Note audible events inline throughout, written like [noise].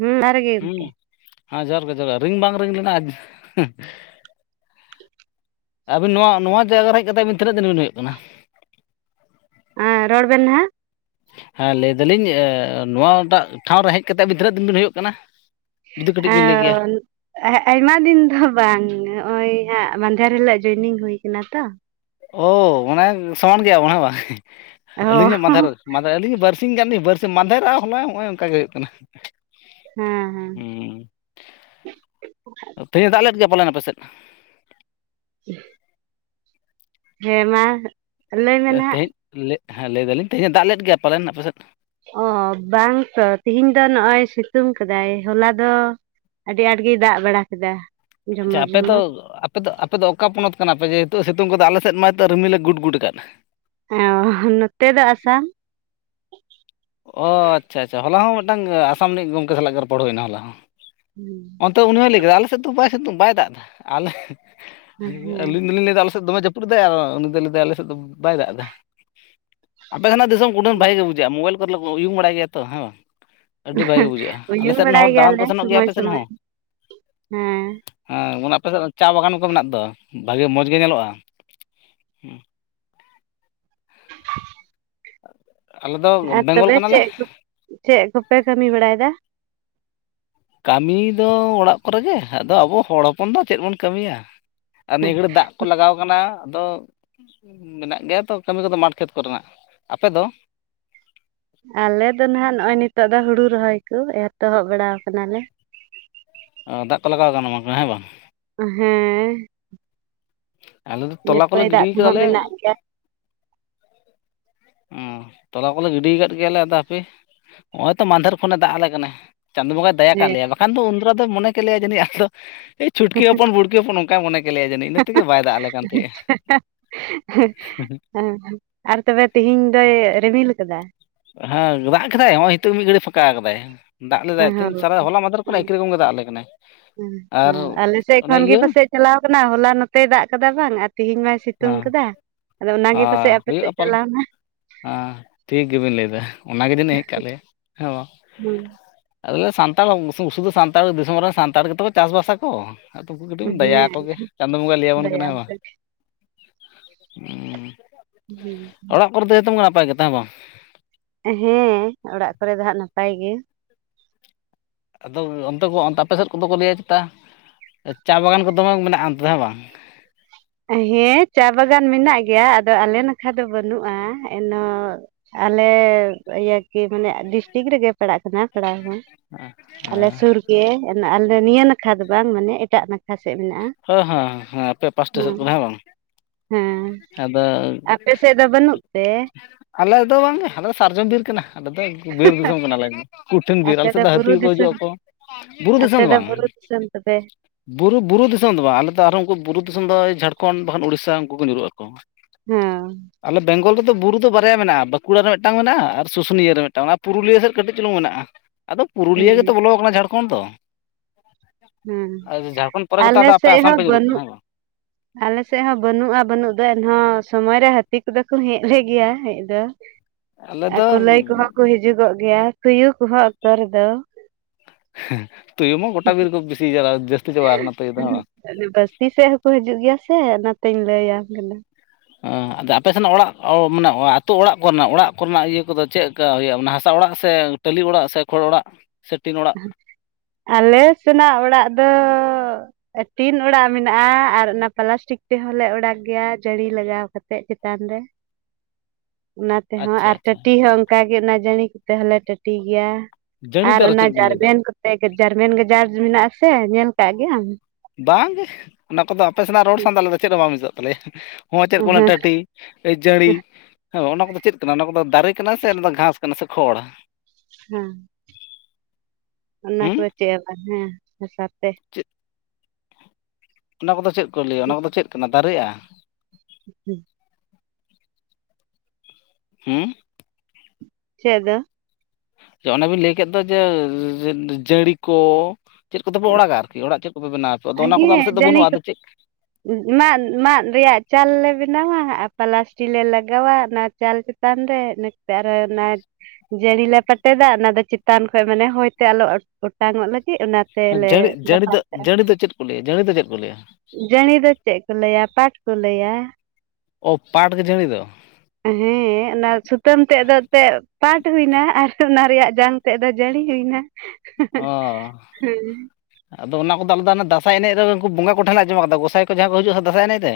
ᱦᱩᱸ ᱚᱱᱟ ᱨᱮᱜᱮ ᱦᱩᱸ ᱜᱚᱢᱠᱮ ᱡᱚᱦᱟᱨ ᱜᱮ ᱡᱚᱦᱟᱨ ᱜᱮ ᱨᱤᱝ ᱵᱟᱝ ᱨᱤᱝ ᱞᱮᱱᱟ? [unintelligible] ᱟᱹᱵᱤᱱ ᱱᱚᱣᱟ ᱱᱚᱣᱟ ᱡᱟᱭᱜᱟ ᱨᱮ ᱦᱮᱡ ᱠᱟᱛᱮ ᱟᱹᱵᱤᱱ ᱛᱤᱱᱟᱹᱜ ᱫᱤᱱ ᱵᱤᱱ ᱦᱩᱭᱩᱜ ᱠᱟᱱᱟ? [unintelligible] ᱨᱚᱲ ᱵᱮᱱ ᱱᱷᱟᱸᱜ᱾ [unintelligible] ᱞᱟᱹᱭᱮᱫᱟ ᱞᱤᱧ ᱱᱚᱣᱟ ᱴᱟᱜ ᱴᱷᱟᱶ ᱨᱮ ᱦᱮᱡ ᱠᱟᱛᱮᱜ ᱟᱵᱤᱱ ᱛᱤᱱᱟᱹᱜ ᱫᱤᱱ ᱵᱤᱱ ᱦᱩᱭᱩᱜ ᱠᱟᱱᱟ? ᱡᱩᱫᱤ ᱠᱟᱹᱴᱤᱡ ᱵᱤᱱ ᱞᱟᱹᱭ ᱠᱮᱭᱟ [unintelligible] [unintelligible] ᱟᱭᱢᱟ ᱫᱤᱱ ᱫᱚ ᱵᱟᱝ ᱱᱚᱜᱼᱚᱭ ᱦᱟᱸᱜ ᱢᱟᱦᱫᱮᱨ ᱦᱤᱞᱳᱜ ᱡᱚᱭᱱᱤᱝ ᱦᱩᱭᱟ ᱠᱟᱱᱟ ᱛᱚ᱾ ᱚᱻ ᱢᱟᱱᱮ ᱥᱚᱢᱟᱱ ᱜᱮᱭᱟ ᱵᱚᱱ ᱦᱟᱸᱜ ᱵᱟᱝ ᱚ ᱟᱹᱞᱤᱧ ᱦᱚᱸ ᱦᱮᱸ ᱢᱟᱫᱷᱮᱨ ᱢᱟᱫᱷᱮᱨ ᱟᱹᱞᱤᱧ ᱦᱚᱸ ᱵᱟᱨ [unintelligible] ᱾ [unintelligible] ᱜᱟᱱ ᱵᱟᱨᱥᱤ ᱢᱟᱫᱷᱮᱨ ᱦᱚᱞᱟ ᱱᱚᱜᱼᱚᱭ ᱚᱱᱠᱟ ᱜᱮ ᱦᱩᱭᱩᱜ ᱠᱟᱱᱟ ᱦᱮᱸ [unintelligible] ᱾ ᱛᱮᱦᱮᱧᱮ ᱫᱟᱜ ᱞᱮᱫ ᱜᱮᱭᱟ ᱯᱟᱞᱮᱱ ᱟᱯᱮ ᱥᱮᱫ? [inaudible] ᱦᱮᱸ ᱢᱟ᱾ ᱞᱟᱹᱭ ᱢᱮ [unintelligible] ᱛᱮᱦᱮᱪ ᱱᱟᱦᱟᱜ ᱞᱮ ᱞᱟᱹᱭᱮᱫᱟ ᱞᱤᱧ ᱛᱮᱦᱮᱧᱮ ᱫᱟᱜ ᱞᱮᱫ ᱜᱮᱭᱟ ᱯᱟᱞᱮᱱ ᱟᱯᱮᱥᱮᱫ? ᱚ ᱵᱟᱝ ᱛᱚ ᱛᱤᱦᱤᱧ ᱫᱚ ᱱᱚᱜᱼᱚᱭ ᱥᱤᱛᱩᱝ ᱠᱟᱫᱟᱭ, ᱦᱚᱞᱟ ᱫᱚ? ᱟᱹᱰᱤ ᱟᱸᱴ ᱜᱮᱭ ᱫᱟᱜ ᱵᱟᱲᱟ ᱠᱮᱫᱟ᱾ ᱟᱪᱪᱷᱟ ᱡᱷᱚᱢᱚᱨ ᱟᱯᱮ ᱫᱚ? ᱡᱷᱚᱢᱚᱨ [unintelligible] ᱟᱯᱮ ᱫᱚ ᱚᱠᱟ ᱯᱚᱱᱚᱛ ᱠᱟᱱᱟᱯᱮ? ᱡᱮ ᱦᱤᱛᱩᱜ ᱥᱤᱛᱩᱝ ᱠᱚᱫᱚ ᱟᱞᱮ ᱥᱮᱫ ᱢᱟ ᱱᱤᱛᱚᱜ ᱨᱤᱢᱤᱞᱮ ᱜᱩᱰ ᱜᱩᱰ ᱟᱠᱟᱫ᱾ ᱦᱮᱸ ᱚ ᱱᱚᱛᱮ ᱫᱚ ᱟᱥᱟᱢ᱾ ᱚ ᱟᱪᱪᱷᱟ ᱟᱪᱪᱷᱟ ᱦᱚᱞᱟ ᱦᱚᱸ ᱢᱤᱫᱴᱟᱝ ᱟᱥᱟᱢ ᱨᱤᱱᱤᱡ ᱜᱚᱝᱠᱮ ᱥᱟᱞᱟᱜ ᱜᱮ ᱨᱚᱯᱚᱲ ᱦᱩᱭᱮᱱᱟ ᱦᱚᱞᱟ ᱦᱚᱸ᱾ [unintelligible] ᱱᱤᱛᱚᱜ ᱩᱱᱤ ᱦᱚᱸᱭ ᱞᱟᱹᱭ ᱠᱮᱫᱟ ᱟᱞᱮᱥᱮᱫ ᱫᱚ ᱥᱤᱛᱩᱝ ᱵᱟᱭ ᱫᱟᱜ ᱮᱫᱟ ᱟᱞᱮ [unintelligible] ᱦᱮᱸ ᱟᱹᱞᱤᱧ ᱫᱚᱞᱤᱧ ᱞᱟᱹᱭᱫᱟ ᱟᱞᱮ ᱥᱮᱫ ᱫᱚᱢᱮ ᱡᱟᱹᱯ [unintelligible] [unintelligible] ᱩᱱᱤ ᱫᱚᱭ ᱞᱟᱹᱭ ᱮᱫᱟᱭ ᱟᱞᱮᱥᱮᱫ ᱫᱚ ᱵᱟᱭ ᱫᱟᱜ ᱮᱫᱟ ᱟᱯᱮ ᱥᱮᱱᱟᱜ ᱫᱤᱥᱚᱢ ᱠᱩᱰᱷᱟᱹᱱ ᱵᱷᱟᱹᱜᱤ ᱜᱮ [unintelligible] ᱾ ᱢᱳᱵᱟᱭᱤᱞ ᱠᱚᱨᱮ ᱩᱭᱩᱝ ᱵᱟᱲᱟᱭ ᱜᱮᱭᱟ ᱛᱚ ᱦᱮᱸ ᱵᱟᱝ? ᱟᱹᱰᱤ ᱵᱷᱟᱹᱜᱤ ᱜᱮ ᱵᱩᱡᱷᱟᱹᱜᱼᱟ, ᱟᱞᱮ ᱩᱭᱩᱝ ᱥᱮᱫ ᱨᱮᱱ ᱵᱟᱲᱟᱭ ᱦᱚᱲ ᱫᱟᱬᱟᱱ ᱠᱚ ᱜᱮᱭᱟᱞᱮ ᱥᱮᱱᱚᱜ ᱜᱮᱭᱟ ᱥᱚᱢᱚᱭ ᱟᱯᱮ ᱥᱮᱫ ᱥᱚᱢᱚᱭ ᱦᱚᱸ᱾ ᱦᱮᱸ ᱦᱮᱸ ᱚᱱᱟ ᱟᱯᱮᱥᱮᱫ ᱫᱚ ᱪᱟ ᱵᱟᱜᱟᱱ ᱠᱚ ᱢᱮᱱᱟᱜ ᱫᱚ ᱵᱷᱟᱜᱮ ᱢᱚᱡᱽ ᱜᱮ ᱧᱮᱞᱚᱜᱼᱟ᱾ [unintelligible] ᱟᱞᱮ ᱫᱚ ᱵᱮᱝᱜᱚᱞ ᱠᱟᱱᱟᱞᱮ᱾ ᱪᱮᱜ ᱠᱚᱯᱮ ᱠᱟᱹᱢᱤ ᱵᱟᱲᱟᱭᱮᱫᱟ? ᱠᱟᱹᱢᱤ ᱫᱚ ᱚᱲᱟᱜ ᱠᱚᱨᱮᱜᱮ, ᱟᱫᱚ ᱟᱵᱚ ᱦᱚᱲ ᱦᱚᱯᱚᱱ ᱫᱚ ᱪᱮᱫ ᱵᱚᱱ ᱠᱟᱹᱢᱤᱭᱟ? ᱟᱨ ᱱᱤᱭᱟᱹ ᱜᱷᱟᱹᱲᱤ ᱫᱟᱜ ᱠᱚ ᱞᱟᱜᱟᱣ [inaudible] [unintelligible] ᱟᱫᱚ ᱢᱮᱱᱟᱜ ᱜᱮᱭᱟ ᱛᱚ ᱠᱟᱹᱢᱤ ᱠᱚᱫᱚ ᱢᱟᱴ ᱠᱷᱮᱛ ᱠᱚᱨᱮᱱᱟᱜ ᱟᱯᱮ ᱫᱚ? ᱟᱞᱮ ᱫᱚ ᱱᱷᱟᱜ ᱱᱚᱜᱼᱚᱭ ᱱᱤᱛᱚᱜ ᱫᱚ ᱦᱩᱲᱩ ᱨᱚᱦᱚᱭ ᱠᱚ ᱮᱛᱚᱦᱚᱵ ᱵᱟᱲᱟᱣᱟ ᱠᱟᱱᱟ ᱞᱮ᱾ [unintelligible] ᱫᱟᱜ ᱠᱚ ᱞᱟᱜᱟᱣ ᱟᱠᱟᱱᱟ ᱵᱟᱝᱠᱷᱟᱱ ᱦᱮᱸ ᱵᱟᱝ [unintelligible] ᱦᱮᱸᱻ ᱟᱞᱮ ᱫᱚ [inaudible] ᱡᱷᱟᱹᱯᱟᱹᱭ ᱫᱟᱜ ᱜᱤᱰᱤ ᱠᱚᱦᱚᱸ ᱠᱟᱫᱟᱞᱮ ᱢᱮᱱᱟᱜ ᱜᱮᱭᱟ᱾ ᱚᱸ ᱛᱚᱞᱟ ᱠᱚᱞᱮ ᱜᱤᱰᱤ ᱟᱠᱟᱫ ᱜᱮᱭᱟᱞᱮ ᱟᱫᱚ ᱦᱟᱯᱮ ᱱᱚᱜᱼᱚᱭ ᱛᱚ ᱢᱟᱫᱷᱮᱨ ᱠᱷᱚᱱᱮ ᱫᱟᱜ ᱟᱞᱮ ᱠᱟᱱᱟᱭ᱾ ᱪᱟᱸᱫᱳ ᱵᱚᱸᱜᱟᱭ ᱫᱟᱭᱟ ᱠᱟᱫ ᱦᱮᱸ ᱞᱮᱭᱟ, ᱵᱟᱠᱷᱟᱱ ᱫᱚ ᱩᱱ ᱫᱟᱨᱟ ᱫᱚ ᱢᱚᱱᱮ ᱠᱮᱫ ᱞᱮᱭᱟ ᱡᱟᱹᱱᱤᱡ ᱟᱯᱮ ᱫᱚ [inaudible] ᱪᱷᱩᱴᱠᱤ ᱦᱚᱯᱚᱱ ᱵᱩᱲᱠᱤ ᱦᱚᱯᱚᱱ ᱱᱚᱝᱠᱟᱭ ᱢᱚᱱᱮ ᱠᱮᱜᱮᱭᱟ ᱡᱟᱹᱱᱤᱡ ᱤᱱᱟᱹ ᱛᱮᱜᱮ ᱵᱟᱭ ᱫᱟᱜ ᱟᱞᱮ ᱠᱟᱱ ᱛᱟᱦᱮᱸᱫᱼᱟ᱾ [unintelligible] ᱦᱮᱸ ᱦᱮᱸ ᱟᱨ ᱛᱚᱵᱮ ᱛᱤᱦᱤᱧ ᱫᱚᱭ ᱨᱤᱢᱤᱞ ᱟᱠᱟᱫᱟ? ᱦᱮᱸ ᱫᱟᱜ ᱠᱮᱫᱟᱭ ᱦᱚᱸᱜᱼᱚᱸᱭ ᱱᱤᱛᱚᱜ ᱢᱤᱫ ᱜᱷᱟᱹᱲᱤᱡ ᱯᱷᱟᱸᱠᱟ ᱟᱠᱟᱫᱟᱭ᱾ ᱫᱟᱜ ᱦᱮᱸ ᱞᱮᱫᱟᱭ ᱛᱮᱦᱮᱧ ᱦᱮᱸ ᱥᱟᱨᱟ ᱦᱚᱞᱟ ᱢᱟᱫᱷᱮᱨ ᱠᱷᱚᱱᱟᱜ ᱮᱠᱤ ᱦᱮᱸ ᱨᱚᱠᱚᱢ ᱜᱮ ᱫᱟᱜ ᱟᱞᱮ ᱠᱟᱱᱟᱭ᱾ ᱟᱨ [unintelligible] ᱟᱞᱮ ᱥᱮᱫ ᱚᱱᱮ ᱠᱷᱚᱱ ᱜᱮ ᱤᱭᱟᱹ ᱯᱟᱥᱮᱡ ᱪᱟᱞᱟᱣ ᱠᱟᱱᱟ ᱦᱚᱞᱟ ᱱᱚᱛᱮ ᱫᱟᱜ ᱠᱟᱫᱟᱭ ᱵᱟᱝ᱾ ᱛᱤᱦᱤᱧ ᱢᱟᱭ ᱥᱤᱛᱩᱝ ᱦᱮᱸ ᱠᱟᱫᱟ ᱟᱫᱚ ᱚᱱᱟᱜᱮ ᱯᱟᱥᱮᱡ ᱦᱮᱸ ᱟᱯᱮ ᱥᱮᱫ ᱦᱩᱭᱩᱜᱼᱟ ᱯᱟᱞᱮ ᱪᱟᱞᱟᱣᱱᱟ᱾ ᱦᱮᱸ ᱴᱷᱤᱠ ᱜᱮᱵᱤᱱ ᱞᱟᱹᱭᱫᱟ ᱚᱱᱟ ᱜᱮ ᱡᱟᱹᱱᱤᱡ ᱦᱮᱡ ᱠᱟᱜ ᱞᱮᱭᱟ ᱦᱮᱸ ᱵᱟᱝ᱾ ᱟᱞᱮ ᱥᱟᱱᱛᱟᱲ ᱥᱩᱫᱩ ᱥᱟᱱᱛᱟᱲ ᱫᱤᱥᱚᱢ ᱨᱮᱱ ᱥᱟᱱᱛᱟᱲ ᱜᱮᱛᱚ ᱠᱚ ᱪᱟᱥ ᱵᱟᱥ ᱟᱠᱚ ᱟᱫᱚ ᱩᱱᱠᱩ ᱠᱟᱹᱴᱤᱡ ᱦᱮᱸ ᱵᱚᱱ ᱫᱟᱭᱟ ᱦᱮᱸ ᱟᱠᱚ ᱜᱮ ᱪᱟᱸᱫᱚ ᱵᱚᱸᱜᱟᱭ ᱞᱟᱹᱭ ᱟᱵᱚᱱ ᱫᱟᱭᱟ ᱠᱟᱱᱟᱭ ᱦᱮᱸ ᱵᱟᱝ ᱩᱸ ᱚᱲᱟᱜ ᱠᱚᱨᱮ ᱫᱚ ᱡᱷᱚᱛᱚᱢ ᱜᱮ ᱱᱟᱯᱟᱭ ᱜᱮ ᱛᱚ ᱦᱮᱸ ᱵᱟᱝ ᱦᱮᱸ ᱚᱲᱟᱜ ᱠᱚᱨᱮ ᱫᱚ ᱦᱟᱸᱜ ᱱᱟᱯᱟᱭ ᱜᱮ ᱟᱫᱚ ᱚᱱᱛᱮ ᱠᱚ ᱚᱱᱛᱮ ᱟᱯᱮ ᱥᱮᱫ ᱠᱚᱫᱚ ᱠᱚ ᱞᱟᱹᱭᱟ ᱪᱮᱛᱟ ᱪᱟ ᱵᱟᱜᱟᱱ ᱠᱚ ᱫᱚᱢᱮ ᱢᱮᱱᱟᱜ-ᱟ ᱚᱱᱛᱮ ᱫᱚ ᱦᱮᱸ ᱵᱟᱝ ᱦᱮᱸ ᱪᱟ ᱵᱟᱜᱟᱱ ᱢᱮᱱᱟᱜ ᱜᱮᱭᱟ ᱟᱫᱚ ᱟᱞᱮ ᱱᱟᱠᱷᱟ ᱫᱚ ᱵᱟᱹᱱᱩᱜ-ᱟ ᱮᱱᱚ ᱟᱞᱮ ᱤᱭᱟᱹ ᱠᱤ ᱢᱟᱱᱮ ᱰᱤᱥᱴᱤᱠ ᱨᱮᱜᱮ ᱯᱟᱲᱟᱜ ᱠᱟᱱᱟ ᱯᱟᱲᱟᱣ ᱦᱚᱸ ᱟᱞᱮ ᱥᱩᱨ ᱜᱮ ᱟᱞᱮ ᱱᱤᱭᱟᱹ ᱱᱟᱠᱷᱟ ᱫᱚ ᱵᱟᱝ ᱢᱟᱱᱮ ᱮᱴᱟᱜ ᱱᱟᱠᱷᱟ ᱥᱮᱫ ᱢᱮᱱᱟᱜ-ᱟ ᱦᱮᱸ ᱦᱮᱸ ᱦᱮᱸ ᱟᱯᱮ ᱯᱟᱸᱥᱴᱟ ᱥᱮᱫ ᱠᱷᱚᱱ ᱦᱮᱸ ᱵᱟᱝ ᱦᱮᱸ ᱟᱫᱚ ᱟᱯᱮ ᱥᱮᱫ ᱫᱚ ᱵᱟᱹᱱᱩᱜ ᱛᱮ ᱟᱞᱮ ᱫᱚ ᱵᱟᱝ ᱜᱮ ᱟᱞᱮ ᱫᱚ ᱥᱟᱨᱡᱚᱢ ᱵᱤᱨ ᱠᱟᱱᱟ ᱟᱞᱮ ᱫᱚ ᱵᱤᱨ ᱫᱤᱥᱚᱢ ᱠᱟᱱᱟ ᱞᱮ ᱠᱩᱴᱷᱤᱱ ᱵᱤᱨ ᱟᱯᱮ ᱟᱞᱮ ᱥᱮᱫ ᱫᱚ ᱦᱟᱹᱛᱤ ᱵᱩᱨᱩ ᱦᱚᱸ ᱠᱚ ᱦᱤᱡᱩᱜ ᱫᱤᱥᱚᱢ ᱟᱠᱚ ᱵᱩᱨᱩ ᱫᱤᱥᱚᱢ ᱫᱚ ᱵᱟᱝ ᱵᱩᱨᱩ ᱫᱤᱥᱚᱢ ᱛᱟᱯᱮ ᱵᱩᱨᱩ ᱵᱩᱨᱩ ᱫᱤᱥᱚᱢ ᱫᱚ ᱵᱟᱝ ᱟᱞᱮ ᱫᱚ ᱟᱨᱦᱚᱸ ᱩᱱᱠᱩ ᱵᱩᱨᱩ ᱫᱤᱥᱚᱢ ᱫᱚ ᱡᱷᱟᱲᱠᱷᱚᱱᱰ ᱵᱟᱠᱷᱟᱱ ᱩᱲᱤᱥᱥᱟ ᱩᱱᱠᱩ ᱠᱚ ᱧᱩᱨᱩᱜ ᱟᱠᱚ ᱦᱚᱸ ᱟᱞᱮ ᱵᱮᱝᱜᱚᱞ ᱨᱮᱫᱚ ᱵᱩᱨᱩ ᱫᱚ ᱵᱟᱨᱭᱟ ᱢᱮᱱᱟᱜᱼᱟ ᱵᱟᱸᱠᱩᱲᱟ ᱨᱮ ᱢᱤᱫᱴᱟᱝ ᱢᱮᱱᱟᱜ-ᱟ ᱟᱨ ᱥᱩᱥᱩᱱᱤᱭᱟᱹ ᱨᱮ ᱢᱤᱫᱴᱟᱝ ᱢᱮᱱᱟᱜ-ᱟ ᱚᱱᱟ ᱯᱩᱨᱩᱞᱤᱭᱟᱹ ᱥᱮᱫ ᱠᱟᱹᱴᱤᱡ ᱪᱩᱞᱩᱝ ᱢᱮᱱᱟᱜ-ᱟ ᱟᱫᱚ ᱯᱩᱨᱩᱞᱤᱭᱟᱹ ᱜᱮᱛᱚ ᱦᱮᱸ ᱵᱚᱞᱚ ᱟᱠᱟᱱᱟ ᱡᱷᱟᱲᱠᱷᱚᱱᱰ ᱫᱚ ᱦᱮᱸ ᱟᱨ ᱡᱷᱟᱲᱠᱷᱚᱸᱰ ᱯᱚᱨᱮ ᱜᱮᱛᱚ ᱟᱞᱮ ᱟᱫᱚ ᱟᱯᱮ ᱥᱮᱡ ᱟᱥᱟᱢ ᱦᱚᱸ ᱯᱮ ᱧᱩᱨᱩᱜ ᱵᱟᱹᱱᱩᱜ [inaudible] ᱟᱞᱮ ᱥᱮᱡ ᱦᱚᱸ ᱵᱟᱹᱱᱩᱜ-ᱟ ᱵᱟᱹᱱᱩᱜ ᱫᱚ ᱮᱱᱦᱚᱸ ᱥᱚᱢᱚᱭ ᱨᱮ ᱦᱟᱹᱛᱤ ᱠᱚᱫᱚ ᱠᱚ ᱦᱮᱡ ᱞᱮ ᱜᱮᱭᱟ ᱦᱮᱡ ᱫᱚ ᱟᱞᱮ ᱫᱚ ᱠᱩᱞᱟᱹᱭ ᱠᱚᱦᱚᱸ ᱠᱚ ᱦᱤᱡᱩᱜᱚᱜ ᱜᱮᱭᱟ ᱛᱩᱭᱩ ᱠᱚᱦᱚᱸ ᱚᱠᱛᱚ ᱨᱮᱫᱚ ᱦᱮᱸ ᱛᱩᱭᱩ ᱢᱟ ᱜᱚᱴᱟ ᱵᱤᱨ ᱠᱚ ᱵᱤᱥᱤ ᱡᱟᱨᱟ ᱡᱟᱹᱥᱛᱤ ᱪᱟᱵᱟ ᱟᱠᱟᱱᱟ ᱛᱩᱭᱩ ᱫᱚ ᱦᱮᱸ ᱵᱟᱝ ᱵᱟᱥᱛᱤ ᱥᱮᱜ ᱦᱚᱸ ᱠᱚ ᱦᱤᱡᱩᱜ ᱜᱮᱭᱟ ᱥᱮ ᱚᱱᱟ ᱛᱮᱧ ᱞᱟᱹᱭ ᱟᱢ‌ ᱠᱟᱱᱟ ᱟ ᱟᱫᱚ ᱟᱯᱮ ᱥᱮᱱᱟᱜ ᱚᱲᱟᱜ ᱢᱟᱱᱮ ᱟᱹᱛᱩ ᱚᱲᱟᱜ ᱠᱚ ᱨᱮᱱᱟᱜ ᱚᱲᱟᱜ ᱠᱚ ᱨᱮᱱᱟᱜ ᱤᱭᱟᱹ ᱠᱚᱫᱚ ᱪᱮᱜ ᱠᱟ ᱦᱩᱭᱩᱜ-ᱟ ᱢᱟᱱᱮ ᱦᱟᱥᱟ ᱚᱲᱟᱜ ᱥᱮ ᱴᱟᱹᱞᱤ ᱚᱲᱟᱜ ᱥᱮ ᱠᱷᱚᱲ ᱚᱲᱟᱜ ᱥᱮ ᱴᱤᱱ ᱚᱲᱟᱜ ᱟᱞᱮ ᱥᱮᱱᱟᱜ ᱚᱲᱟᱜ ᱫᱚ ᱴᱤᱱ ᱚᱲᱟᱜ ᱢᱮᱱᱟᱜ-ᱟ ᱟᱨ ᱚᱱᱟ ᱯᱞᱟᱥᱴᱤᱠ ᱛᱮᱦᱚᱸ ᱞᱮ ᱚᱲᱟᱜ ᱜᱮᱭᱟ ᱡᱟᱸᱲᱤ ᱞᱟᱜᱟᱣ ᱠᱟᱛᱮᱜ ᱪᱮᱛᱟᱱ ᱨᱮ [inaudible] ᱚᱱᱟ ᱛᱮ ᱦᱚᱸ ᱟᱪᱪᱷᱟ ᱟᱨ ᱟᱪᱪᱷᱟ ᱴᱟᱹᱴᱤ ᱦᱚᱸ ᱚᱱᱠᱟ ᱜᱮ ᱚᱱᱟ ᱡᱟᱸᱲᱤ ᱠᱚ ᱛᱮ ᱦᱚᱸᱞᱮ ᱴᱟᱹᱴᱤ ᱜᱮᱭᱟ ᱡᱟᱸᱲᱤ ᱫᱚ ᱟᱨ ᱦᱚᱸ ᱚᱱᱟ ᱪᱮᱫ ᱵᱤᱱ ᱞᱟᱹᱭ ᱮᱫᱟ ᱡᱟᱨᱢᱮᱱ ᱠᱚᱛᱮ ᱜᱮ ᱡᱟᱨᱢᱮᱱ ᱜᱟᱡᱟᱲ ᱢᱮᱱᱟᱜ ᱟᱥᱮ ᱧᱮᱞ ᱠᱟᱜ ᱜᱮᱭᱟᱢ ᱵᱟᱝ ᱜᱮ ᱚᱱᱟ ᱠᱚᱫᱚ ᱟᱯᱮ ᱥᱮᱱᱟᱜ ᱨᱚᱲ ᱥᱟᱶ ᱫᱚ ᱟᱞᱮ ᱫᱚ ᱪᱮᱫ ᱦᱚᱸ ᱵᱟᱝ ᱢᱤᱡᱚᱜ ᱛᱟᱞᱮᱭᱟ ᱦᱚᱸᱜ ᱚᱭ ᱪᱮᱫ ᱠᱚ ᱢᱮᱱᱟ ᱦᱮᱸ ᱴᱟᱹᱴᱤ ᱡᱟᱸᱲᱤ ᱦᱮᱸ ᱚᱱᱟ ᱠᱚᱫᱚ ᱪᱮᱫ ᱠᱟᱱᱟ ᱚᱱᱟ ᱠᱚᱫᱚ ᱫᱟᱨᱮ ᱠᱟᱱᱟ ᱥᱮ ᱚᱱᱟ ᱫᱚ ᱜᱷᱟᱥ ᱠᱟᱱᱟ ᱥᱮ ᱠᱷᱚᱲ ᱦᱮᱸ ᱚᱱᱟ ᱦᱩᱸ ᱠᱚᱫᱚ ᱪᱮᱫ ᱦᱚᱸ ᱵᱟᱝ ᱦᱮᱸ ᱦᱟᱥᱟ ᱛᱮ ᱪᱮᱫ ᱚᱱᱟ ᱠᱚᱫᱚ ᱪᱮᱫ ᱠᱚ ᱞᱟᱹᱭᱟ ᱚᱱᱟ ᱠᱚᱫᱚ ᱪᱮᱫ ᱠᱟᱱᱟ ᱫᱟᱨᱮᱜ-ᱟ ᱦᱩᱸ ᱦᱩᱸ ᱪᱮᱫ ᱫᱚ ᱚᱱᱮ ᱵᱤᱱ ᱞᱟᱹᱭ ᱠᱮᱫ ᱫᱚ ᱡᱮ ᱡᱟᱸᱲᱤ ᱠᱚ ᱪᱮᱫ ᱠᱚᱛᱮ ᱯᱮ ᱚᱲᱟᱜᱟ ᱟᱨᱠᱤ ᱚᱲᱟᱜ ᱪᱮᱫ ᱠᱚᱯᱮ ᱵᱮᱱᱟᱣ ᱟᱯᱮ ᱟᱫᱚ ᱚᱱᱟ ᱠᱚᱫᱚ ᱟᱞᱮ ᱥᱮᱫ ᱫᱚ ᱵᱟᱹᱱᱩᱜ-ᱟ ᱟᱫᱚ ᱪᱮᱫ ᱢᱟᱱ ᱢᱟᱱ ᱨᱮᱭᱟᱜ ᱪᱟᱞ ᱞᱮ ᱵᱮᱱᱟᱣᱟ ᱟᱨ ᱯᱟᱞᱟᱥᱴᱤ ᱞᱮ ᱞᱟᱜᱟᱣᱟ ᱚᱱᱟ ᱪᱟᱞ ᱪᱮᱛᱟᱱ ᱨᱮ ᱤᱱᱟᱹ ᱠᱟᱛᱮ ᱟᱨᱦᱚᱸ ᱚᱱᱟ ᱡᱟᱸᱲᱤ ᱞᱮ ᱯᱟᱴᱮᱫᱟ ᱚᱱᱟ ᱫᱚ ᱪᱮᱛᱟᱱ ᱠᱷᱚᱡ ᱢᱟᱱᱮ ᱦᱚᱭ ᱛᱮ ᱟᱞᱚ ᱚᱴᱟᱝ ᱚᱜ ᱞᱟᱹᱜᱤᱫ ᱚᱱᱟ ᱚᱱᱟ ᱛᱮᱞᱮ ᱡᱟᱹᱲᱤ ᱡᱟᱹᱲᱤ ᱫᱚ ᱫᱟᱯᱟᱞ ᱠᱟᱜᱼᱟ ᱡᱟᱹᱲᱤ ᱫᱚ ᱪᱮᱫ ᱠᱚ ᱞᱟᱹᱭᱟ ᱡᱟᱹᱲᱤ ᱫᱚ ᱪᱮᱫ ᱠᱚ ᱞᱟᱹᱭᱟ ᱡᱟᱹᱲᱤ ᱫᱚ ᱪᱮᱫ ᱠᱚ ᱞᱟᱹᱭᱟ ᱯᱟᱴ ᱠᱚ ᱞᱟᱹᱭᱟ ᱚ ᱯᱟᱴ ᱜᱮ ᱡᱟᱹᱲᱤ ᱫᱚ ᱦᱮᱸ ᱚᱱᱟ ᱥᱩᱛᱟᱹᱢ ᱛᱮᱫ ᱫᱚ ᱮᱱᱛᱮ ᱯᱟᱴ ᱦᱩᱭ ᱮᱱᱟ ᱟᱨ ᱚᱱᱟ ᱨᱮᱭᱟᱜ ᱡᱟᱝ ᱛᱮᱫ ᱫᱚ ᱡᱟᱸᱲᱤ ᱦᱩᱭ ᱱᱟ ᱚ ᱟᱫᱚ ᱚᱱᱟ ᱠᱚᱫᱚ ᱟᱞᱮᱫᱚ ᱚᱱᱟ ᱫᱟᱥᱟᱭ ᱮᱱᱮᱡ ᱨᱮ ᱩᱱᱠᱩ ᱵᱚᱸᱜᱟ ᱠᱚᱷᱮᱱ ᱞᱮ ᱟᱡᱚᱢ ᱟᱠᱟᱫᱟ ᱜᱚᱸᱥᱟᱭ ᱠᱚ ᱡᱟᱦᱟ ᱦᱤᱡᱩᱜᱼᱟ ᱫᱟᱸᱟᱭ ᱮᱱᱮᱡ ᱨᱮ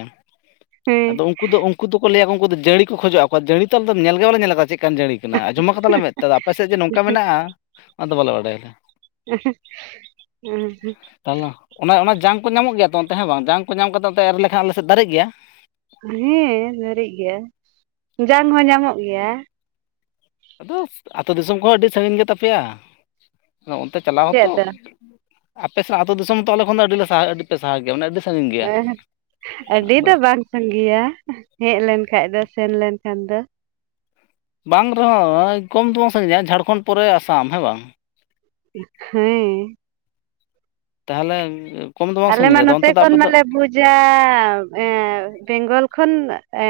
[inaudible] ᱦᱮᱸ ᱟᱫᱚ ᱩᱱᱠᱩ ᱫᱚ ᱩᱱᱠᱩ ᱫᱚᱠᱚ ᱞᱟᱹᱭᱟ ᱩᱱᱠᱩ ᱫᱚ ᱡᱟᱹᱲᱤ ᱠᱚ ᱠᱷᱚᱡᱚᱜ ᱟᱠᱚ ᱡᱟᱹᱲᱤ ᱛᱚ ᱟᱞᱫᱚ ᱧᱮᱞ ᱜᱮ ᱵᱟᱞᱮ ᱧᱮᱞ ᱟᱠᱟᱫᱟ ᱪᱮᱫᱠᱟᱱ ᱡᱟᱹᱲᱤ ᱦᱮᱱᱟᱜ-ᱟ ᱟᱸᱡᱚᱢᱟ ᱠᱟᱫᱟᱞᱮ ᱢᱮᱫ ᱛᱮᱫ ᱫᱚ ᱟᱯᱮᱥᱮᱫ ᱡᱮ ᱱᱚᱝᱠᱟ ᱢᱮᱱᱟᱜᱼᱟ ᱚᱱᱟᱫᱚ ᱵᱟᱞᱮ ᱵᱟᱰᱟᱭᱟ ᱦᱚᱸᱦᱚᱸᱦᱩᱸ ᱛᱟᱦᱚᱞᱮ ᱚᱱᱮ ᱚᱱᱟ ᱡᱟᱝ ᱠᱚ ᱧᱟᱢᱚᱜ ᱜᱮᱭᱟ ᱱᱚᱛᱮ ᱦᱮᱸ ᱵᱟᱝ ᱡᱟᱝ ᱠᱚ ᱧᱟᱢ ᱠᱟᱛᱮᱫ ᱱᱚᱛᱮ ᱮᱨ ᱞᱮᱠᱷᱟᱱ ᱟᱞᱮ ᱥᱮᱫ ᱫᱟᱨᱮᱜ ᱜᱮᱭᱟ᱾ ᱦᱮᱸ ᱱᱟᱲᱤᱜ ᱜᱮᱭᱟ ᱡᱟᱝ ᱦᱚᱸ ᱧᱟᱢᱚᱜ ᱜᱮᱭᱟ᱾ ᱟᱫᱚ ᱟᱹᱛᱩ ᱫᱤᱥᱚᱢ ᱠᱚᱦᱚᱸ ᱟᱹᱰᱤ ᱥᱟᱹᱜᱤᱧ ᱜᱮᱛᱟ ᱯᱮᱭᱟ ᱚᱱᱛᱮ ᱪᱟᱞᱟᱣ ᱦᱚᱸᱛᱚ ᱪᱮᱫ ᱫᱚ ᱟᱯᱮ ᱥᱟᱜ ᱟᱹᱛᱩ ᱫᱤᱥᱚᱢ ᱛᱚ ᱟᱞᱮ ᱠᱷᱚᱱ ᱫᱚ ᱟᱹᱰᱤᱞᱮ ᱥᱟᱦᱟᱜᱼᱟ ᱟᱹᱰᱤ ᱯᱮ ᱥᱟᱦᱟᱣ ᱜᱮᱭᱟ ᱢᱟᱱᱮ ᱟᱹᱰᱤ ᱥᱟᱺᱜᱤᱧ ᱜᱮᱭᱟ ᱟᱫᱚ ᱥᱟᱸᱜᱮᱭᱟ ᱦᱮᱡ ᱞᱮᱱ ᱠᱷᱟᱱ ᱫᱚ ᱥᱮᱱ ᱞᱮᱱ ᱠᱷᱟᱱ ᱫᱚ ᱵᱟᱝ ᱨᱮᱦᱚᱸ ᱠᱚᱢ ᱫᱚᱢ ᱥᱟᱺᱜᱤᱧᱟ ᱡᱷᱟᱲᱠᱷᱚᱸᱰ ᱯᱚᱨᱮ ᱟᱥᱟᱢ ᱦᱮᱸ ᱵᱟᱝ ᱦᱮᱸ ᱛᱟᱦᱚᱞᱮ ᱠᱚᱢ ᱫᱚ ᱵᱟᱝ ᱟᱞᱮ ᱢᱟ ᱥᱟᱺᱜᱤᱧᱟ ᱟᱫᱚ ᱱᱚᱛᱮ ᱚᱱᱛᱮ ᱫᱚ ᱠᱷᱚᱱ ᱟᱯᱮ ᱫᱚ ᱢᱟᱞᱮ ᱵᱩᱡᱟ ᱮ ᱵᱮᱝᱜᱚᱞ ᱠᱷᱚᱱ ᱮ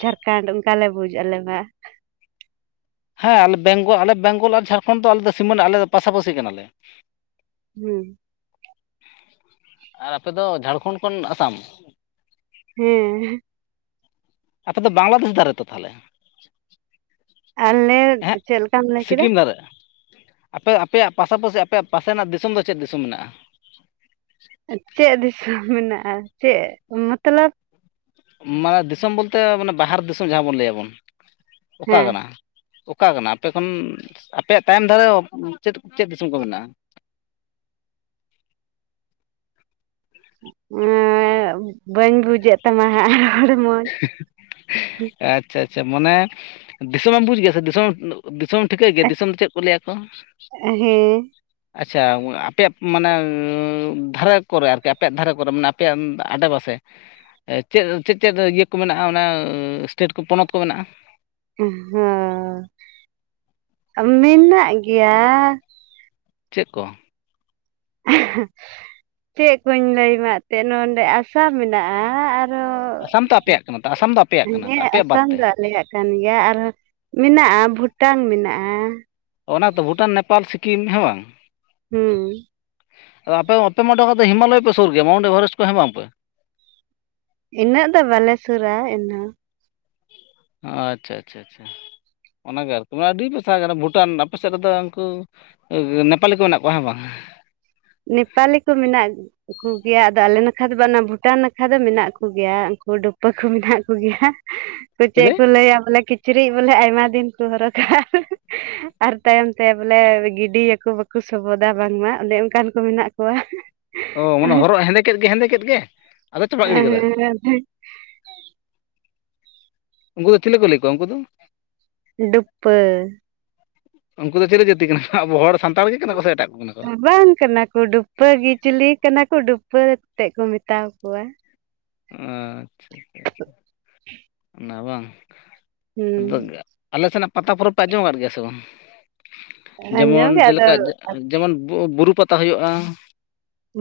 ᱡᱷᱟᱲᱠᱷᱚᱱᱰ ᱚᱱᱠᱟ ᱞᱮ ᱵᱩᱡ ᱟᱞᱮ ᱢᱟ ᱦᱮᱸ ᱟᱞᱮ ᱵᱮᱝᱜᱚᱞ ᱟᱞᱮ ᱵᱮᱝᱜᱚᱞ ᱟᱨ ᱡᱷᱟᱲᱠᱷᱚᱸᱰ ᱫᱚ ᱟᱞᱮ ᱫᱚ ᱥᱤᱢᱟᱹᱱᱟ ᱟᱞᱮ ᱫᱚ ᱯᱟᱥᱟᱯᱟᱥᱤ ᱠᱟᱱᱟᱞᱮ ᱦᱩᱸ ᱟᱨ ᱟᱯᱮ ᱫᱚ ᱡᱷᱟᱲᱠᱷᱚᱸᱰ ᱠᱷᱚᱱ ᱟᱥᱟᱢ ᱦᱮᱸ ᱟᱯᱮ ᱫᱚ ᱵᱟᱝᱞᱟᱫᱮᱥ ᱫᱟᱨᱮ ᱨᱮᱛᱚ ᱛᱟᱦᱚᱞᱮ ᱟᱞᱮ ᱮᱦᱮᱸᱜ ᱪᱮᱫ ᱞᱮᱠᱟᱢ ᱞᱟᱹᱭ ᱠᱮᱫᱟ ᱥᱤᱠᱤᱢ ᱫᱷᱟᱨᱮ ᱟᱯᱮ ᱟᱯᱮᱭᱟᱜ ᱯᱟᱥᱟᱯᱟᱹᱥᱤ ᱟᱯᱮᱭᱟᱜ ᱯᱟᱥᱮᱱᱟᱜ ᱫᱤᱥᱚᱢ ᱫᱚ ᱪᱮᱫ ᱫᱤᱥᱚᱢ ᱢᱮᱱᱟᱜᱼᱟ ᱪᱮᱫ ᱫᱤᱥᱚᱢ ᱢᱮᱱᱟᱜᱼᱟ ᱪᱮᱫ ᱢᱚᱛᱞᱚᱵ ᱢᱟᱱᱮ ᱫᱤᱥᱚᱢ ᱵᱚᱞᱛᱮ ᱢᱟᱱᱮ ᱵᱟᱦᱟᱨ ᱫᱤᱥᱚᱢ ᱡᱟᱦᱟᱸ ᱵᱚᱱ ᱞᱟᱹᱭᱟᱵᱚᱱ ᱚᱠᱟ ᱦᱮᱸ ᱠᱟᱱᱟ ᱚᱠᱟ ᱠᱟᱱᱟ ᱟᱯᱮ ᱠᱷᱚᱱ ᱟᱯᱮᱭᱟᱜ ᱛᱟᱭᱚᱢ ᱫᱷᱟᱨᱮ ᱪᱮᱫ ᱪᱮᱫ ᱫᱤᱥᱚᱢ ᱠᱚ ᱢᱮᱱᱟᱜᱼᱟ᱾ ᱮ ᱵᱟᱹᱧ ᱵᱩᱡᱮᱫ ᱛᱟᱢᱟ ᱦᱟᱸᱜ [unintelligible] ᱟᱪᱪᱷᱟ ᱟᱪᱪᱷᱟ ᱢᱟᱱᱮ ᱫᱤᱥᱚᱢᱮᱢ ᱵᱩᱡ ᱜᱮᱭᱟ ᱥᱮ ᱫᱤᱥᱚᱢ ᱫᱤᱥᱚᱢ ᱴᱷᱤᱠᱟᱹᱭ ᱜᱮᱭᱟ ᱫᱤᱥᱚᱢ ᱫᱚ ᱪᱮᱫ ᱠᱚ ᱞᱟᱹᱭᱟ ᱠᱚ ᱦᱮᱸ ᱟᱪᱪᱷᱟ ᱟᱯᱮᱭᱟᱜ ᱢᱟᱱᱮ ᱫᱷᱟᱨᱮ ᱠᱚᱨᱮ ᱟᱨᱠᱤ ᱟᱯᱮᱭᱟᱜ ᱫᱷᱟᱨᱮ ᱠᱚᱨᱮ ᱢᱟᱱᱮ ᱟᱯᱮᱭᱟᱜ ᱟᱰᱮᱯᱟᱥᱮ ᱪᱮᱫ ᱪᱮᱫ ᱪᱮᱫ ᱤᱭᱟᱹ ᱠᱚ ᱢᱮᱱᱟᱜᱼᱟ ᱚᱱᱟ ᱮᱥᱴᱮᱴ ᱠᱚ ᱯᱚᱱᱚᱛ ᱠᱚ ᱢᱮᱱᱟᱜᱼᱟ ᱚᱦᱚ ᱢᱮᱱᱟᱜ ᱜᱮᱭᱟ ᱪᱮᱫ ᱠᱚ? ᱟᱦᱟᱸ ᱪᱮᱫ ᱠᱚᱧ ᱞᱟᱹᱭᱢᱟ ᱮᱱᱛᱮᱫ ᱱᱚᱰᱮ ᱟᱥᱟᱢ ᱢᱮᱱᱟᱜᱼᱟ ᱟᱨ ᱟᱨᱦᱚᱸ ᱟᱥᱟᱢ ᱛᱚ ᱟᱯᱮᱭᱟᱜ ᱠᱟᱱᱟ ᱛᱚ ᱟᱥᱟᱢ ᱫᱚ ᱟᱯᱮᱭᱟᱜ ᱠᱟᱱᱟ ᱛᱚ ᱦᱮᱸ ᱟᱯᱮᱭᱟᱜ ᱵᱟᱫ ᱟᱥᱟᱢ ᱫᱚ ᱛᱮ ᱟᱞᱮᱭᱟᱜ ᱜᱮ ᱠᱟᱱ ᱜᱮᱭᱟ ᱟᱨᱦᱚᱸ ᱢᱮᱱᱟᱜᱼᱟ ᱵᱷᱩᱴᱟᱱ ᱢᱮᱱᱟᱜᱼᱟ ᱚᱱᱮᱛᱚ ᱵᱷᱩᱴᱟᱱ ᱱᱮᱯᱟᱞ ᱥᱤᱠᱤᱢ ᱦᱮᱸ ᱵᱟᱝ ᱦᱩᱸ ᱟᱯᱮ ᱚᱰᱮ ᱢᱟ ᱦᱤᱢᱟᱞᱚᱭ ᱯᱮ ᱥᱩᱨ ᱜᱮᱭᱟ ᱢᱟᱭᱩᱱᱴᱚ ᱮᱵᱷᱟᱨᱮᱥᱴ ᱠᱚ ᱦᱮᱸ ᱵᱟᱝ ᱥᱮ ᱤᱱᱟᱹᱜ ᱫᱚ ᱵᱟᱞᱮ ᱥᱩᱨᱟ ᱮᱱ ᱦᱚᱸ ᱚ ᱟᱪᱪᱷᱟ ᱟᱪᱪᱷᱟ ᱟᱪᱪᱷᱟ ᱚᱱᱟᱜᱮ ᱟᱨᱠᱤ ᱢᱟᱱᱮ ᱟᱹᱰᱤ ᱯᱮ ᱥᱟᱦᱟ ᱠᱟᱱᱟ ᱵᱷᱩᱴᱟᱱ ᱟᱯᱮ ᱥᱮᱫ ᱨᱮᱫᱚ ᱩᱱᱠᱩ ᱱᱮᱯᱟᱞᱤ ᱠᱚ ᱢᱮᱱᱟᱜ ᱠᱚᱣᱟ ᱦᱮᱸ ᱵᱟᱝ ᱱᱮᱯᱟᱞᱤ ᱠᱚ ᱢᱮᱱᱟᱜ ᱠᱚ ᱜᱮᱭᱟ ᱟᱫᱚ ᱟᱞᱮ ᱱᱟᱠᱷᱟ ᱫᱚ ᱵᱟᱝ ᱚᱱᱟ ᱵᱷᱩᱴᱟᱱ ᱱᱟᱠᱷᱟ ᱫᱚ ᱢᱮᱱᱟᱜ ᱠᱚᱜᱮᱭᱟ ᱩᱱᱠᱩ ᱰᱩᱯᱟᱹ ᱠᱚ ᱢᱮᱛᱟ ᱠᱚᱜᱮᱭᱟ [inaudible] ᱪᱮᱫ ᱠᱚ ᱞᱟᱹᱭᱟ ᱵᱚᱞᱮ ᱠᱤᱪᱨᱤᱡ ᱵᱚᱞᱮ ᱟᱭᱢᱟ ᱫᱤᱱ ᱠᱚ ᱦᱚᱨᱚᱜᱟ᱾ ᱟᱨ ᱛᱟᱭᱚᱢ ᱛᱮ ᱵᱚᱞᱮ ᱜᱤᱰᱤᱭᱟᱠᱚ ᱵᱟᱠᱚ ᱥᱚᱵᱚᱫᱟ ᱵᱟᱝᱢᱟ ᱚᱱᱮ ᱚᱱᱠᱟᱱ ᱠᱚ ᱢᱮᱱᱟᱜ ᱠᱚᱣᱟ᱾ ᱚ ᱢᱟᱱᱮ ᱦᱚᱨᱚᱜ ᱦᱮᱸᱫᱮ ᱠᱮᱫ ᱜᱮ ᱦᱮᱸᱫᱮ ᱠᱮᱫ ᱜᱮ ᱟᱫᱚ ᱪᱟᱯᱟᱜ ᱜᱤᱰᱤ ᱠᱟᱫᱟ᱾ [unintelligible] ᱩᱝᱠᱩ ᱫᱚ ᱪᱷᱤᱞᱤ ᱠᱚ ᱞᱟᱹᱭ ᱠᱚᱣᱟ ᱩᱝᱠᱩ ᱫᱚ? ᱰᱩᱯᱯᱟᱹ᱾ ᱩᱝᱠᱩ ᱫᱚ ᱪᱮᱞᱮ ᱡᱟᱹᱛᱤ ᱠᱟᱱᱟ ᱠᱚ ᱟᱵᱚ ᱦᱚᱲ ᱥᱟᱱᱛᱟᱲ ᱜᱮ ᱠᱟᱱᱟ ᱠᱚ ᱥᱮ ᱮᱴᱟᱜ ᱠᱚ ᱠᱟᱱᱟ ᱠᱚ? ᱵᱟᱝ ᱠᱟᱱᱟ ᱠᱚ ᱰᱩᱯ ᱯᱟᱹ ᱜᱤ ᱪᱤᱞᱤ ᱠᱟᱱᱟ ᱠᱚ ᱰᱩᱯᱯᱟᱹ ᱛᱮᱜ ᱠᱚ ᱢᱮᱛᱟᱣ ᱠᱚᱣᱟ᱾ ᱟᱪᱪᱷᱟᱻ [inaudible] ᱚᱱᱟ ᱵᱟᱝ, ᱦᱩᱸ ᱟᱫᱚ ᱟᱞᱮ ᱥᱮᱱᱟᱜ ᱯᱟᱛᱟ ᱯᱚᱨᱚᱵᱽ ᱯᱮ ᱟᱸᱡᱚᱢ ᱟᱠᱟᱫ ᱜᱮᱭᱟ ᱥᱮ ᱵᱟᱝ ᱟᱸᱡᱚᱢ ᱡᱮᱢᱚᱱ ᱜᱮ ᱟᱫᱚ ᱡᱮᱞᱮᱠᱟ ᱡᱮᱢᱚᱱ ᱵᱩᱜ ᱵᱩᱨᱩ ᱯᱟᱛᱟ ᱦᱳᱭᱳᱜᱼᱟ᱾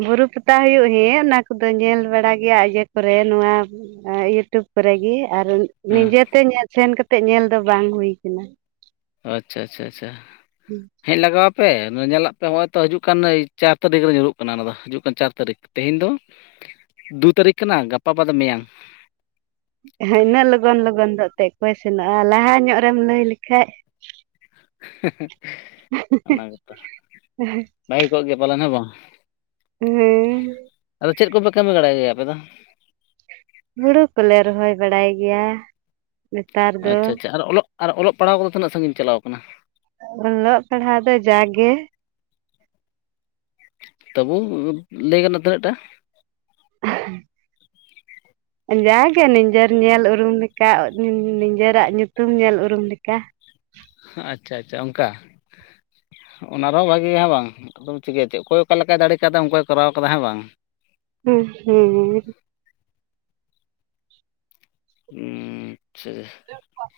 ᱵᱩᱨᱩ ᱯᱟᱛᱟ ᱦᱩᱭᱩᱜ ᱦᱮᱸ ᱚᱱᱟ ᱠᱚᱫᱚ ᱧᱮᱞ ᱵᱟᱲᱟ ᱜᱮᱭᱟ ᱤᱭᱟᱹ ᱠᱚᱨᱮ ᱱᱚᱣᱟ ᱮᱸ ᱤᱭᱩᱴᱩᱵ ᱠᱚᱨᱮᱜᱤ ᱟᱨ ᱦᱮᱸ ᱱᱤᱡᱮᱛᱮ ᱧᱮ ᱥᱮᱱ ᱠᱟᱛᱮᱜ ᱧᱮᱞ ᱫᱚ ᱵᱟᱝ ᱦᱩᱭ ᱠᱟᱱᱟ᱾ ᱟᱪᱪᱷᱟ ᱟᱪᱪᱷᱟ ᱟᱪᱪᱷᱟ ᱦᱩᱸ ᱦᱮᱡ ᱞᱟᱜᱟᱣ ᱟᱯᱮ ᱱᱚᱣᱟ ᱧᱮᱞᱟᱜ ᱯᱮ ᱦᱚᱜᱼᱚᱭ ᱛᱚ ᱦᱟᱹᱡᱩᱜ ᱠᱟᱱ ᱪᱟᱨ ᱛᱟᱹᱨᱤᱠᱷ ᱨᱮ ᱧᱩᱨᱩᱜ ᱠᱟᱱᱟ ᱚᱱᱟ ᱫᱚ ᱦᱤᱡᱩᱜ ᱠᱟᱱ ᱪᱟᱨ ᱛᱟᱹᱨᱤᱠᱷ᱾ ᱛᱮᱦᱮᱧ ᱫᱚ ᱫᱩ ᱛᱟᱹᱨᱤᱠᱷ ᱠᱟᱱᱟ ᱜᱟᱯᱟ ᱵᱟᱫ ᱢᱮᱭᱟᱝ᱾ ᱦᱚᱸᱜ ᱤᱱᱟᱹᱜ ᱞᱚᱜᱚᱱ ᱞᱚᱜᱚᱱ ᱫᱚ ᱮᱛᱮᱜ ᱠᱚᱭ ᱥᱮᱱᱚᱜᱼᱟ ᱞᱟᱦᱟ ᱧᱚᱜ ᱨᱮᱢ ᱞᱟᱹᱭ ᱞᱮᱠᱷᱟᱡ, ᱚᱱᱟ ᱜᱮᱛᱚ ᱵᱷᱟᱹᱜᱮ ᱠᱚᱜ ᱜᱮᱭᱟ ᱯᱟᱞᱮᱱ ᱦᱮᱸ ᱵᱟᱝ? ᱦᱩᱸ ᱟᱫᱚ ᱪᱮᱫ ᱠᱚᱯᱮ ᱠᱟᱹᱢᱤ ᱵᱟᱲᱟᱭ ᱜᱮᱭᱟ ᱟᱯᱮ ᱫᱚ? ᱦᱩᱲᱩ ᱠᱚᱞᱮ ᱨᱚᱦᱚᱭ ᱵᱟᱲᱟᱭ ᱜᱮᱭᱟ᱾ ᱱᱮᱛᱟᱨ ᱫᱚ ᱟᱪᱪᱷᱟ ᱟᱪᱪᱷᱟ ᱟᱨ ᱚᱞᱚᱠ ᱟᱨ ᱚᱞᱚᱠ ᱯᱟᱲᱦᱟᱣ ᱫᱚ ᱛᱤᱱᱟᱹᱜ ᱥᱟᱺᱜᱤᱧ ᱪᱟᱞᱟᱣ ᱠᱟᱱᱟ? ᱚᱞᱚᱜ ᱯᱟᱲᱦᱟᱣ ᱫᱚ ᱡᱟᱜᱮ, ᱛᱚᱵᱩ ᱞᱟᱹᱭ ᱜᱟᱱᱚᱜᱼᱟ ᱛᱤᱱᱟᱹᱜ ᱴᱟ? [inaudible] ᱡᱟᱜᱮ ᱱᱤᱡᱮᱨ ᱧᱮᱞ ᱩᱨᱩᱝ ᱞᱮᱠᱟ ᱱᱤ ᱱᱤᱡᱮᱨᱟᱜ ᱧᱩᱛᱩᱢ ᱧᱮᱞ ᱩᱨᱩᱝ ᱞᱮᱠᱟ᱾ ᱟᱪᱪᱷᱟ ᱟᱪᱪᱷᱟ ᱚᱝᱠᱟ? ᱚᱱᱟ ᱨᱮᱦᱚᱸ ᱵᱷᱟᱜᱮᱭᱟ ᱦᱮᱸ ᱵᱟᱝ ᱲᱫᱚᱢ ᱪᱤᱠᱟᱹᱭᱟ ᱪᱮᱜ ᱚᱠᱚᱭ ᱚᱠᱟ ᱞᱮᱠᱟᱭ ᱫᱟᱲᱮ ᱠᱟᱣᱫᱟ ᱚᱝᱠᱟᱭ ᱠᱚᱨᱟᱣ ᱠᱟᱫᱟ ᱦᱮᱸ ᱵᱟᱝ? ᱦᱩᱸ ᱦᱩᱸ ᱟᱪᱪᱷᱟ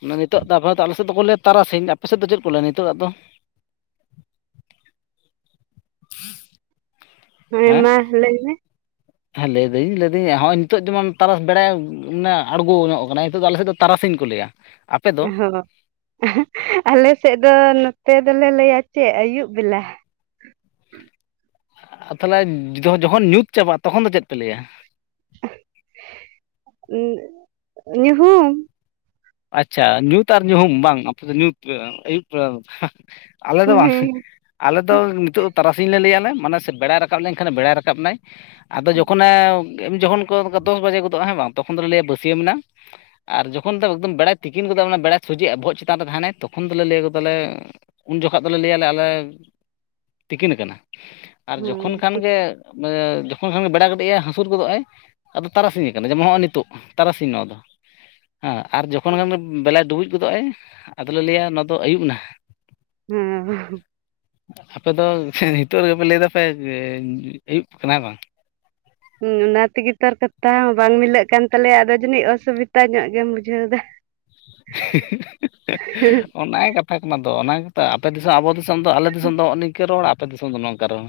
ᱢᱟᱱᱮ ᱱᱤᱛᱚᱜ ᱫᱚ ᱟᱯᱟᱛᱚᱛ ᱟᱞᱮ ᱱᱤᱛᱚᱜ ᱫᱚᱠᱚ ᱞᱮᱭᱟ ᱛᱟᱨᱟᱥᱤᱧ ᱟᱯᱮ ᱥᱮᱫ ᱫᱚ ᱪᱮᱫ ᱠᱚ ᱞᱮᱭᱟ ᱱᱤᱛᱚᱜᱟᱜ ᱫᱚ? ᱦᱮᱸ ᱢᱟᱦ ᱞᱟᱹᱭ ᱢᱮ᱾ ᱦᱮᱸ ᱞᱟᱹᱭ ᱫᱟᱹᱧ ᱞᱟᱹᱭᱫᱟᱹᱧ ᱱᱚᱜᱼᱚᱭ ᱱᱤᱛᱳᱜ ᱡᱮᱢᱚᱱ ᱛᱟᱨᱟᱥ ᱵᱮᱲᱟᱭ ᱢᱟᱱᱮ ᱟᱬᱜᱚ ᱧᱚᱜ ᱠᱟᱱᱟᱭ ᱱᱤᱛᱚᱜ ᱫᱚ ᱟᱞᱮ ᱥᱮᱫ ᱫᱚ ᱛᱟᱨᱟᱥᱤᱧ ᱠᱚ ᱞᱟᱹᱭᱟ, ᱟᱯᱮ ᱫᱚ ᱦᱳ ᱟᱞᱮ ᱥᱮᱫ ᱫᱚ ᱱᱚᱛᱮ ᱫᱚᱞᱮ ᱞᱟᱹᱭᱟ ᱪᱮᱜ ᱟᱹᱭᱩᱵ ᱵᱮᱞᱟ᱾ ᱟᱨ ᱛᱟᱦᱚᱞᱮ ᱡᱚᱠᱷ ᱡᱚᱠᱷᱚᱱ ᱧᱩᱛ ᱪᱟᱵᱟᱜᱼᱟ ᱛᱚᱠᱷᱚᱱ ᱫᱚ ᱪᱮᱫ ᱯᱮ ᱞᱮᱭᱟ? ᱧᱩᱦᱩᱢ ᱟᱪᱪᱷᱟ ᱧᱩᱛ ᱟᱨ ᱧᱩᱦᱩᱢ ᱵᱟᱝ ᱟᱯᱮ ᱫᱚ ᱧᱩᱛ ᱯᱮ [unintelligible] ᱟᱹᱭᱩᱵ ᱵᱮᱲᱟ, ᱟᱞᱮ ᱫᱚ ᱵᱟᱝ ᱦᱮᱸ ᱟᱞᱮ ᱫᱚ ᱱᱤᱛᱳᱜ ᱛᱟᱨᱟᱥᱤᱧ ᱞᱮ ᱞᱟᱹᱭᱟᱞᱮ ᱢᱟᱱᱮ ᱥᱮ ᱵᱮᱲᱟᱭ ᱨᱟᱠᱟᱵ ᱞᱮᱱᱠᱷᱟᱱᱮ ᱵᱮᱲᱟᱭ ᱨᱟᱠᱟᱵ ᱱᱟᱭ ᱟᱫᱚ ᱡᱚᱠᱷᱚᱱᱮ ᱮᱢ ᱡᱚᱠᱷᱚᱱ ᱫᱚᱥ ᱵᱟᱡᱮ ᱜᱚᱫᱚᱜᱼᱟ ᱦᱮᱸ ᱵᱟᱝ ᱛᱚᱠᱷᱚᱱ ᱫᱚ ᱞᱮ ᱞᱮᱭᱟ ᱵᱟᱹᱥᱭᱟᱹᱢᱮᱱᱟ ᱟᱨ ᱡᱚᱠᱷᱚᱱ ᱫᱚ ᱮᱠᱫᱚᱢ ᱵᱮᱲᱟᱭ ᱛᱤᱠᱤᱱ ᱜᱚᱫᱚᱜᱼᱟ ᱢᱟᱱᱮ ᱵᱮᱲᱟᱭ ᱥᱚᱡᱮᱜᱼᱟ ᱵᱚᱦᱚᱜ ᱪᱮᱛᱟᱱ ᱨᱮ ᱛᱟᱦᱮᱱᱟᱭ ᱛᱚᱠᱷᱚᱱ ᱫᱚᱞᱮ ᱞᱮᱭ ᱜᱚᱫᱟᱞᱮ ᱩᱱ ᱡᱚᱠᱷᱟᱜ ᱫᱚᱞᱮ ᱞᱮᱭᱟᱞᱮ ᱟᱞᱮ ᱛᱤᱠᱤᱱ ᱠᱟᱱᱟ, ᱟᱨ ᱡᱚᱠᱷᱚᱱ ᱠᱷᱟᱱ ᱴᱷᱤᱠ ᱜᱮ ᱢᱟᱱᱮ ᱡᱚᱠᱷᱚᱱ ᱠᱷᱟᱱ ᱜᱮ ᱵᱮᱲᱟ ᱠᱟᱹᱴᱟᱡ ᱮ ᱦᱟᱹᱥᱩᱨ ᱜᱚᱫᱚᱜᱼᱟᱭ, ᱟᱫᱚ ᱛᱟᱨᱟᱥᱤᱧ ᱟᱠᱟᱱᱟ ᱡᱮᱢᱚᱱ ᱦᱚᱼᱚᱭ ᱱᱤᱛᱜ ᱛᱟᱨᱟᱥᱤᱧ ᱱᱚᱣᱟ ᱫᱚ᱾ ᱦᱮᱸ ᱟᱨ ᱡᱚᱠᱷᱚᱱ ᱜᱟᱱ ᱵᱮᱞᱟᱭ ᱰᱩᱵᱩᱡ ᱜᱚᱫᱚᱜᱼᱟᱭ ᱟᱫᱚᱞᱮ ᱞᱮᱭᱟ ᱱᱚᱣᱟ ᱫᱚ ᱟᱹᱭᱩᱵ ᱱᱟ᱾ ᱦᱩᱸᱻ ᱟᱯᱮ ᱫᱚ ᱱᱤᱛᱚᱜ ᱨᱮᱜᱮᱯᱮ ᱞᱟᱹᱭ ᱫᱟᱯᱮ ᱟᱹᱭᱩᱵ ᱠᱟᱱᱟ ᱦᱮᱸ ᱵᱟᱝ, ᱦᱩᱸ ᱚᱱᱟ ᱛᱤᱜᱤ ᱛᱚ ᱟᱨ ᱠᱟᱛᱷᱟ ᱦᱚᱸ ᱵᱟᱝ ᱢᱤᱞᱟᱹᱜ ᱠᱟᱱ ᱛᱟᱞᱮᱭᱟ ᱟᱫᱚ ᱡᱟᱹᱱᱤᱡ ᱚᱥᱩᱵᱤᱛᱟ ᱧᱚᱜ ᱜᱮᱢ ᱵᱩᱡᱷᱟᱹᱣ ᱫᱟ, ᱚᱱᱟ ᱜᱮ ᱠᱟᱛᱷᱟ ᱠᱟᱱᱟ ᱫᱚ ᱚᱱᱟ ᱜᱮᱛ ᱟᱯᱮ ᱫᱤᱥᱚᱢ ᱟᱵᱚ ᱫᱤᱥᱚᱢ, ᱫᱤᱥᱚᱢ ᱫᱚ ᱟᱞᱮ ᱫᱤᱥᱚᱢ ᱫᱚ ᱱᱚᱜᱼᱚ ᱱᱤᱝᱠᱟᱹ ᱨᱚᱲ ᱟᱯᱮ ᱫᱤᱥᱚᱢ ᱫᱚ ᱱᱚᱝᱠᱟ ᱨᱚᱲ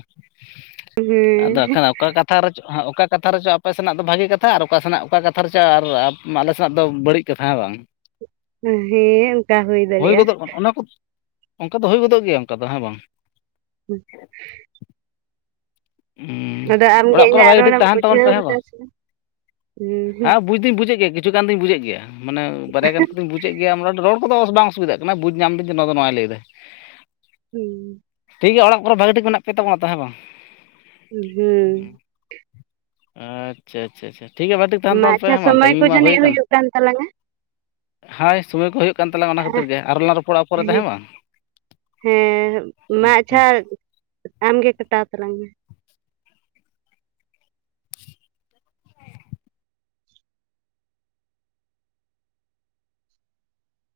ᱟᱫᱚ ᱦᱮᱸ ᱟᱠᱷᱟᱱ ᱚᱠᱟ ᱠᱟᱛᱷᱟ ᱨᱮᱪᱚ ᱚᱠᱟ ᱠᱟᱛᱷᱟ ᱨᱮᱪᱚ ᱟᱯᱮ ᱥᱮᱱᱟᱜ ᱫᱚ ᱵᱷᱟᱜᱮ ᱠᱟᱛᱷᱟ ᱟᱨ ᱚᱠᱟᱥᱮᱱᱟᱜ ᱚᱠᱟ ᱠᱟᱛᱷᱟ ᱨᱮᱪᱚ ᱟᱨ ᱟᱞᱮ ᱥᱮᱱᱟᱜ ᱫᱚ ᱵᱟᱹᱲᱤᱡ ᱠᱟᱛᱷᱟ ᱦᱮᱸ ᱵᱟᱝ ᱦᱮᱸ ᱦᱩᱭ ᱦᱳᱭ ᱫᱟᱲᱮᱭᱟᱜᱼᱟ ᱜᱚᱫᱚᱜ ᱠᱟᱱᱟ ᱚᱱᱟ ᱠᱚ ᱚᱱᱠᱟ ᱫᱚ ᱦᱳᱭ ᱜᱚᱫᱚᱜ ᱜᱮᱭᱟ ᱚᱱᱠᱟ ᱫᱚ ᱦᱮᱸ ᱵᱟᱝ ᱦᱩᱸ ᱦᱩᱸ ᱟᱫᱚ ᱟᱢᱜᱮ ᱚᱲᱟᱜ ᱠᱚᱨᱮ ᱤᱧᱟᱹᱜ ᱵᱷᱟᱜᱮ ᱴᱷᱤᱠ ᱨᱚᱲᱮᱢ ᱛᱟᱦᱮᱸᱱ ᱛᱟᱵᱚᱱ ᱵᱩᱡᱷᱟᱹᱣ ᱯᱮ ᱦᱮᱸ ᱞᱮᱫᱟ ᱵᱟᱝ, ᱥᱮ ᱦᱮᱸ ᱵᱩᱡ ᱫᱩᱧ ᱵᱩᱡᱮᱫ ᱜᱮᱭᱟ ᱠᱤᱪᱷᱩ ᱜᱟᱱ ᱫᱩᱧ ᱵᱩᱡᱮᱫ ᱜᱮᱭᱟ ᱢᱟᱱᱮ ᱵᱟᱨᱭᱟ ᱜᱟᱱ ᱤᱧ ᱵᱩᱡᱮᱫ ᱜᱮᱭᱟ ᱢᱚᱴᱟᱢᱩᱴᱤ ᱨᱚᱲ ᱠᱚᱫᱚ ᱵᱟᱝ ᱚᱥᱩᱵᱤᱫᱷᱟᱜ ᱠᱟᱱᱟ ᱵᱩᱡᱽ ᱧᱟᱢ ᱫᱤᱧ ᱫᱚ ᱱᱚᱣᱟ ᱫᱚ ᱱᱚᱣᱟᱭ ᱞᱟᱹᱭᱮᱫᱟ, ᱦᱩᱸ ᱴᱷᱤᱠ ᱜᱮᱭᱟ ᱚᱲᱟᱜ ᱠᱚᱨᱮ ᱵᱷᱟᱜᱮ ᱴᱷᱤᱠ ᱢᱮᱱᱟᱜ ᱯᱮ ᱛᱟᱵᱚᱱᱟ ᱛᱚ ᱦᱮᱸ ᱵᱟᱝ, ᱦᱩᱸ ᱟᱪᱪᱷᱟ ᱟᱪᱪᱷᱟ ᱴᱷᱤᱠ ᱜᱮᱭᱟ ᱵᱷᱟᱜᱮ ᱴᱷᱤᱠ ᱛᱟᱦᱮᱸᱱ ᱢᱟ ᱛᱟᱵᱚᱱ ᱯᱮ ᱟᱪᱪᱷᱟ ᱦᱮᱸ ᱵᱟᱝ ᱥᱚᱢᱚᱭ ᱴᱟᱭᱤᱢᱤ ᱠᱚ ᱢᱟ ᱦᱩᱭ ᱡᱟᱹᱱᱤᱡ ᱠᱟᱱᱟ, ᱦᱩᱭᱩᱜ ᱠᱟᱱ ᱛᱟᱞᱟᱝᱟ ᱦᱚᱭ ᱥᱚᱢᱚᱭ ᱠᱚ ᱦᱩᱭᱩᱜ ᱠᱟᱱ ᱛᱟᱞᱟᱝ-ᱟ ᱚᱱᱟ ᱠᱷᱟᱹᱛᱤᱨ ᱜᱮ ᱟᱨᱚᱞᱟᱝ ᱨᱚᱯᱚᱲᱟ ᱯᱚᱨᱮ ᱛᱮ ᱦᱮᱸ ᱵᱟᱝ, ᱦᱮᱸ ᱢᱟ ᱦᱩᱸ ᱟᱪᱪᱷᱟ, ᱟᱢᱜᱮ ᱠᱟᱴᱟᱣ ᱛᱟᱞᱟᱝ ᱢᱮ,